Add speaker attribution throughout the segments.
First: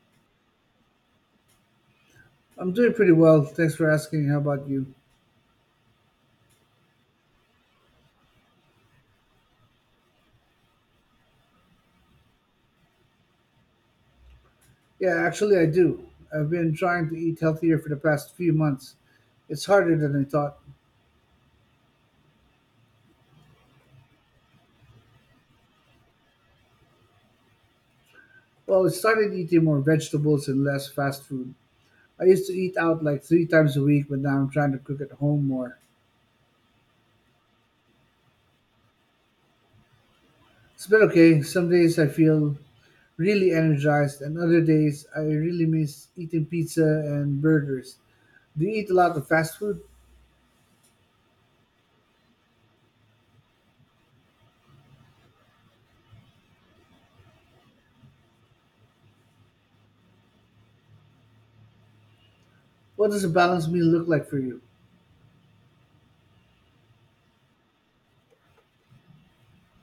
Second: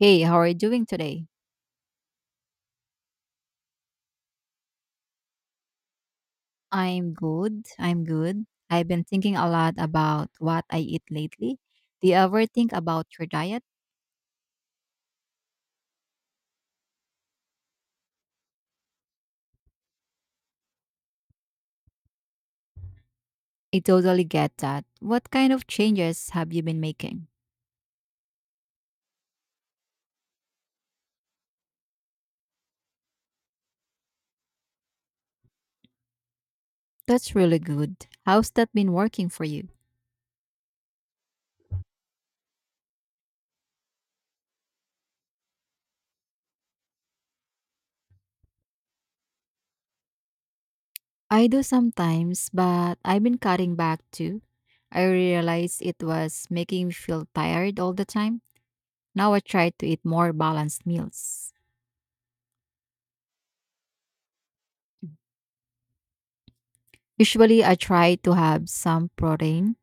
Speaker 1: Hey, how are you doing today?
Speaker 2: I'm doing pretty well. Thanks for asking. How about you?
Speaker 1: I'm good. I've been thinking a lot about what I eat lately. Do you ever think about your diet?
Speaker 2: Yeah, actually, I do. I've been trying to eat healthier for the past few months. It's harder than I thought.
Speaker 1: I totally get that. What kind of changes have you been making?
Speaker 2: Well, I started eating more vegetables and less fast food. I used to eat out like three times a week, but now I'm trying to cook at home more.
Speaker 1: That's really good. How's that been working for you?
Speaker 2: It's been okay. Some days I feel really energized, and other days I really miss eating pizza and burgers. Do you eat a lot of fast food?
Speaker 1: I do sometimes, but I've been cutting back too. I realized it was making me feel tired all the time. Now I try to eat more balanced meals.
Speaker 2: What does a balanced meal look like for you?
Speaker 1: Usually, I try to have some protein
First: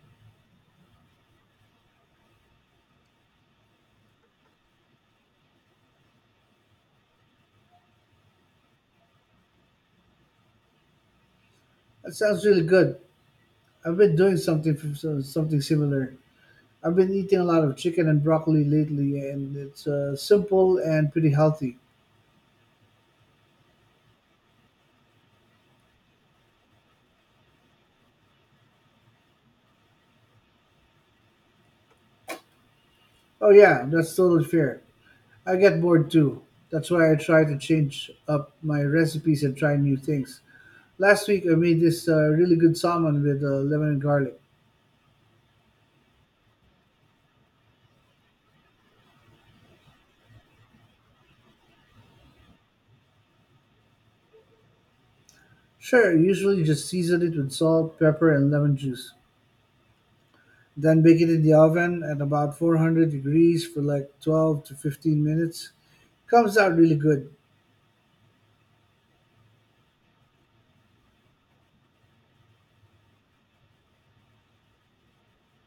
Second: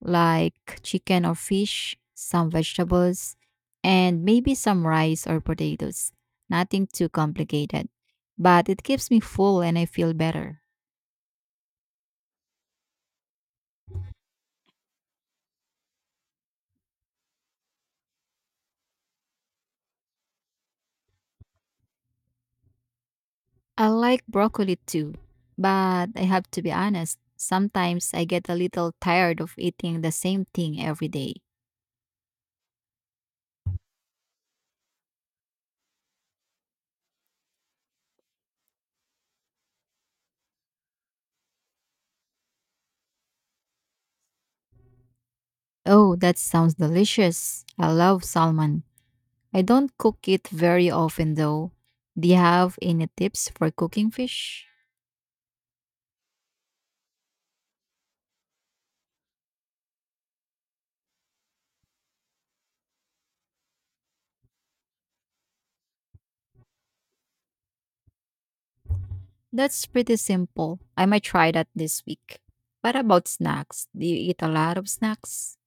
Speaker 1: like chicken or fish, some vegetables, and maybe some rice or potatoes. Nothing too complicated, but it keeps me full and I feel better.
Speaker 2: That sounds really good. I've been doing something similar. I've been eating a lot of chicken and broccoli lately, and it's simple and pretty healthy.
Speaker 1: I like broccoli too, but I have to be honest, sometimes I get a little tired of eating the same thing every day.
Speaker 2: Oh, yeah, that's totally fair. I get bored too. That's why I try to change up my recipes and try new things. Last week, I made this really good salmon with lemon and garlic.
Speaker 1: Oh, that sounds delicious. I love salmon. I don't cook it very often though. Do you have any tips for cooking fish?
Speaker 2: Sure, usually just season it with salt, pepper, and lemon juice. Then bake it in the oven at about 400 degrees for like 12 to 15 minutes comes out really good.
Speaker 1: That's pretty simple. I might try that this week. What about snacks? Do you eat a lot of snacks?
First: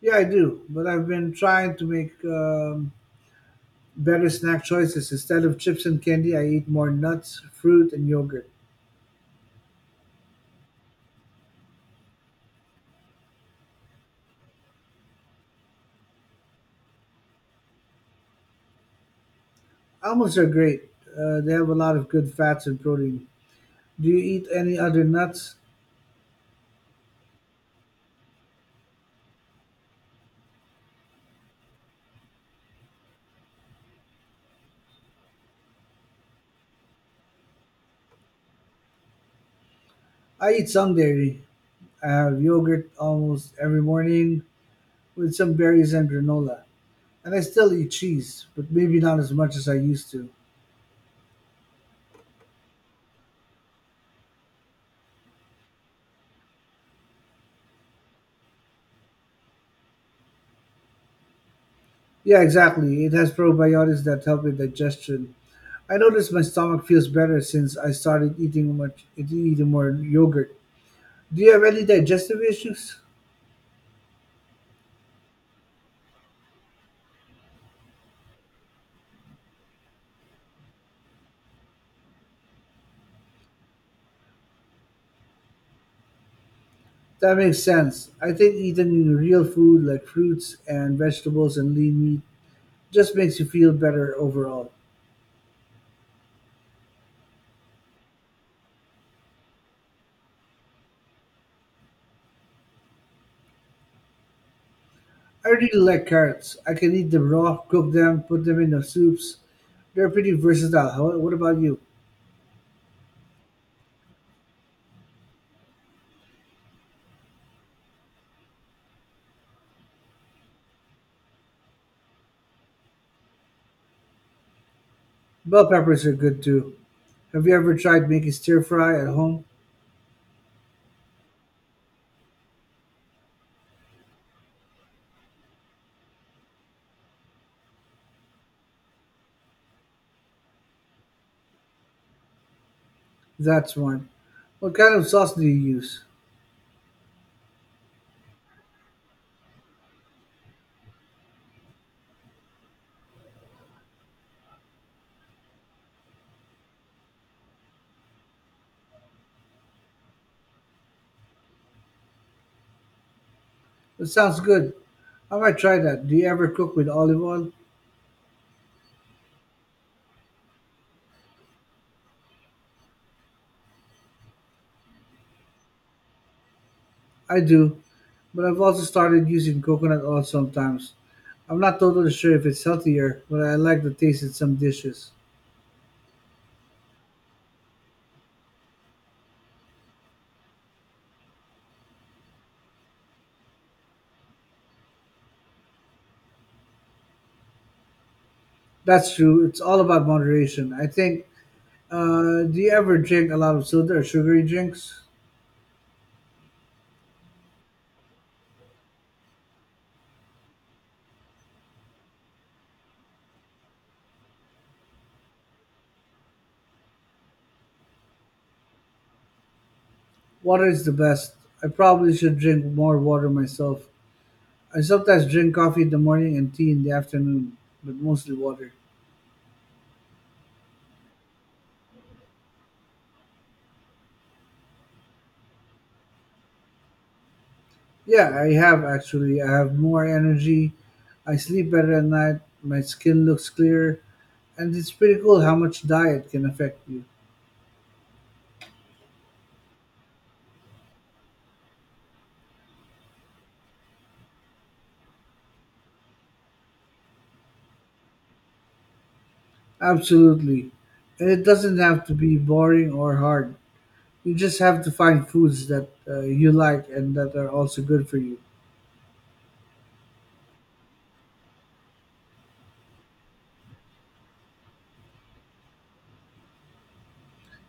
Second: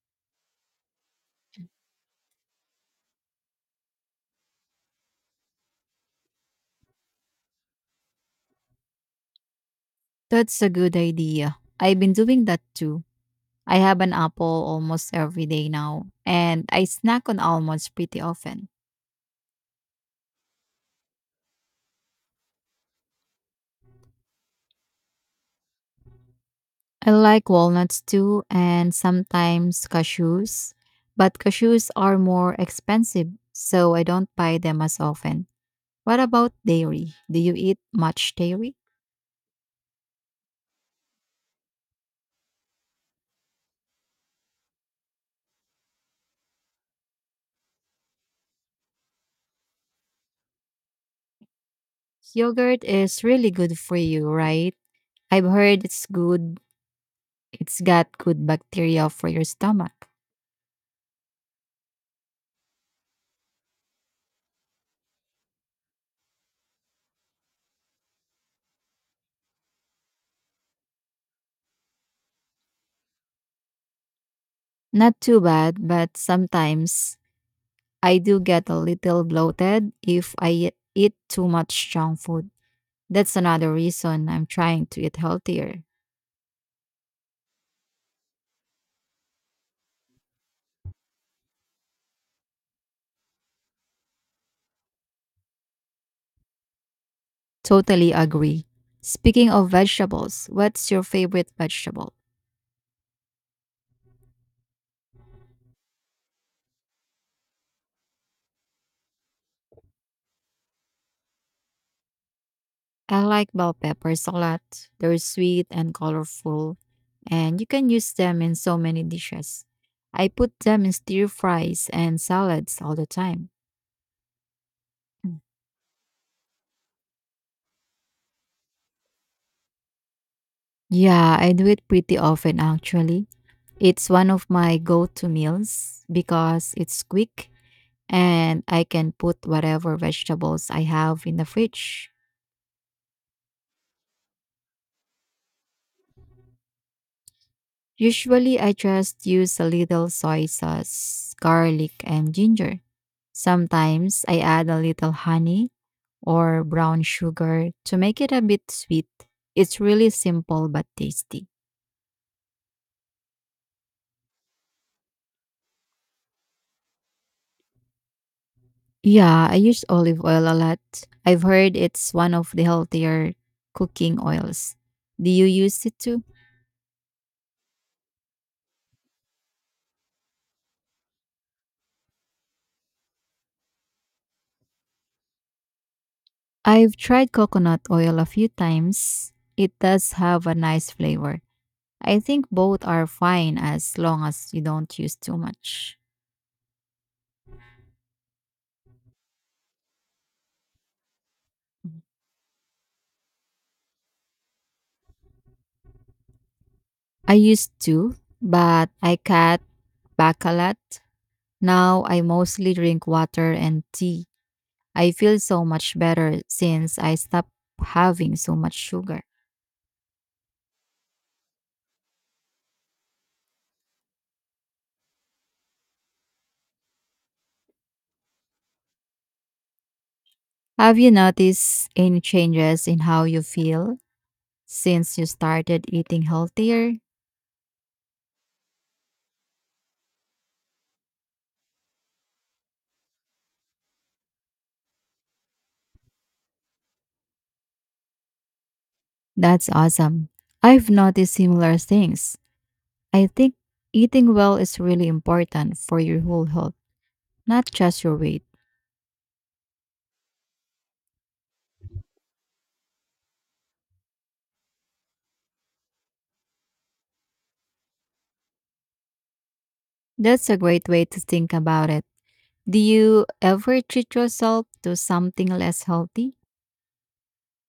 Speaker 2: Yeah, I do. But I've been trying to make better snack choices. Instead of chips and candy, I eat more nuts, fruit, and yogurt.
Speaker 1: That's a good idea. I've been doing that too. I have an apple almost every day now, and I snack on almonds pretty often.
Speaker 2: Almonds are great. They have a lot of good fats and protein. Do you eat any other nuts?
Speaker 1: I like walnuts too, and sometimes cashews, but cashews are more expensive, so I don't buy them as often. What about dairy? Do you eat much dairy?
Speaker 2: I eat some dairy. I have yogurt almost every morning with some berries and granola. And I still eat cheese, but maybe not as much as I used to.
Speaker 1: Yogurt is really good for you, right? I've heard it's good. It's got good bacteria for your stomach.
Speaker 2: Yeah, exactly. It has probiotics that help with digestion. I notice my stomach feels better since I started eating more yogurt. Do you have any digestive issues?
Speaker 1: Not too bad, but sometimes I do get a little bloated if I eat too much junk food. That's another reason I'm trying to eat healthier.
Speaker 2: That makes sense. I think eating real food like fruits and vegetables and lean meat just makes you feel better overall.
Speaker 1: Totally agree. Speaking of vegetables, what's your favorite vegetable?
Speaker 2: I really like carrots. I can eat them raw, cook them, put them in the soups. They're pretty versatile. What about you?
Speaker 1: I like bell peppers a lot. They're sweet and colorful, and you can use them in so many dishes. I put them in stir fries and salads all the time.
Speaker 2: Bell peppers are good too. Have you ever tried making stir fry at home?
Speaker 1: Yeah, I do it pretty often actually. It's one of my go to meals because it's quick and I can put whatever vegetables I have in the fridge.
Speaker 2: That's one. What kind of sauce do you use?
Speaker 1: Usually, I just use a little soy sauce, garlic, and ginger. Sometimes I add a little honey or brown sugar to make it a bit sweet. It's really simple but tasty.
Speaker 2: That sounds good. I might try that. Do you ever cook with olive oil?
Speaker 1: Yeah, I use olive oil a lot. I've heard it's one of the healthier cooking oils. Do you use it too?
Speaker 2: I do, but I've also started using coconut oil sometimes. I'm not totally sure if it's healthier, but I like the taste in some dishes.
Speaker 1: I've tried coconut oil a few times. It does have a nice flavor. I think both are fine as long as you don't use too much.
Speaker 2: That's true. It's all about moderation, I think. Do you ever drink a lot of soda or sugary drinks?
Speaker 1: I used to, but I cut back a lot. Now I mostly drink water and tea. I feel so much better since I stopped having so much sugar.
Speaker 2: Water is the best. I probably should drink more water myself. I sometimes drink coffee in the morning and tea in the afternoon, but mostly water.
Speaker 1: Have you noticed any changes in how you feel since you started eating healthier?
Speaker 2: Yeah, I have actually. I have more energy. I sleep better at night. My skin looks clearer. And it's pretty cool how much diet can affect you.
Speaker 1: That's awesome. I've noticed similar things. I think eating well is really important for your whole health, not just your weight.
Speaker 2: Absolutely. And it doesn't have to be boring or hard. You just have to find foods that you like and that are also good for you.
Speaker 1: That's a great way to think about it. Do you ever treat yourself to something less healthy?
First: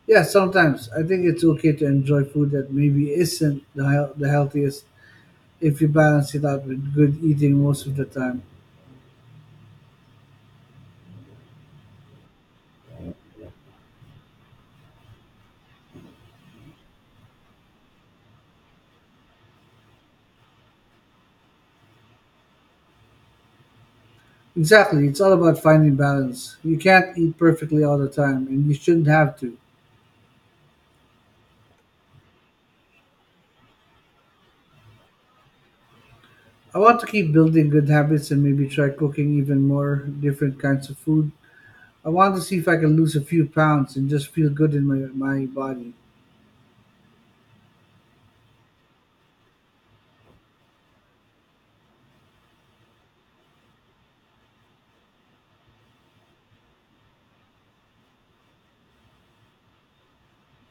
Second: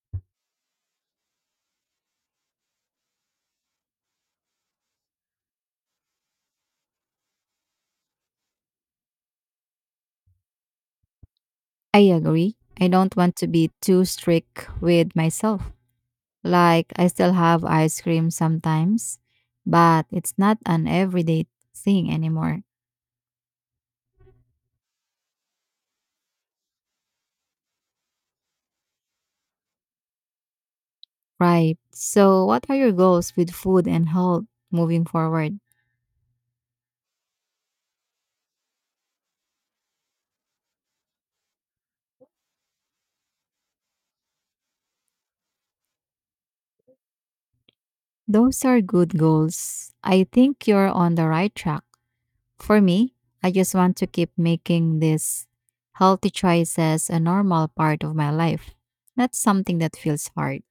Speaker 2: Yeah, sometimes I think it's okay to enjoy food that maybe isn't the healthiest if you balance it out with good eating most of the time.
Speaker 1: I agree. I don't want to be too strict with myself. Like, I still have ice cream sometimes, but it's not an everyday thing anymore.
Speaker 2: Exactly. It's all about finding balance. You can't eat perfectly all the time, and you shouldn't have to.
Speaker 1: Right. So, what are your goals with food and health moving forward?
Speaker 2: I want to keep building good habits and maybe try cooking even more different kinds of food. I want to see if I can lose a few pounds and just feel good in my body.
Speaker 1: Those are good goals. I think you're on the right track. For me, I just want to keep making these healthy choices a normal part of my life, not something that feels hard.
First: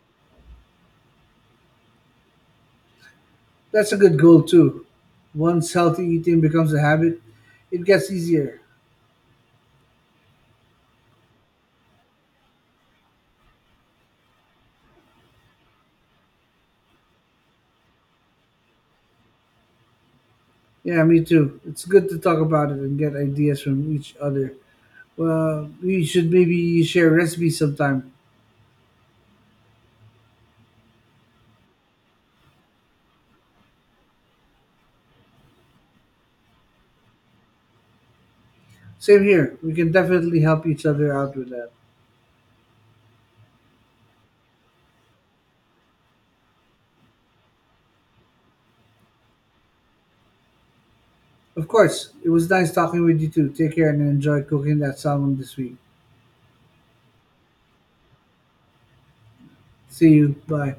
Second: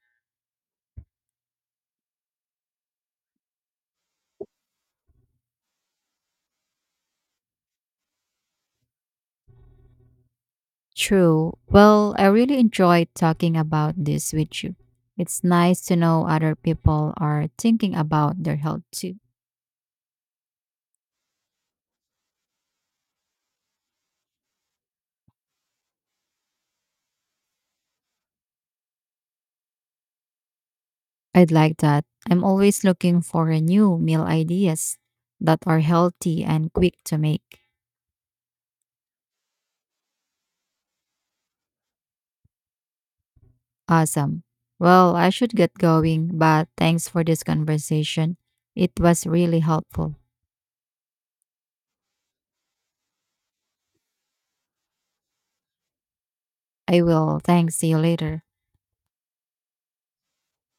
Speaker 2: That's a good goal, too. Once healthy eating becomes a habit, it gets easier.
Speaker 1: True. Well, I really enjoyed talking about this with you. It's nice to know other people are thinking about their health too.
Speaker 2: Yeah, me too. It's good to talk about it and get ideas from each other. Well, we should maybe share recipes sometime.
Speaker 1: I'd like that. I'm always looking for a new meal ideas that are healthy and quick to make.
Speaker 2: Same here. We can definitely help each other out with that.
Speaker 1: Awesome. Well, I should get going, but thanks for this conversation. It was really helpful.
Speaker 2: Of course. It was nice talking with you too. Take care and enjoy cooking that salmon this week.
Speaker 1: I will. Thanks. See you later.
Speaker 2: See you. Bye.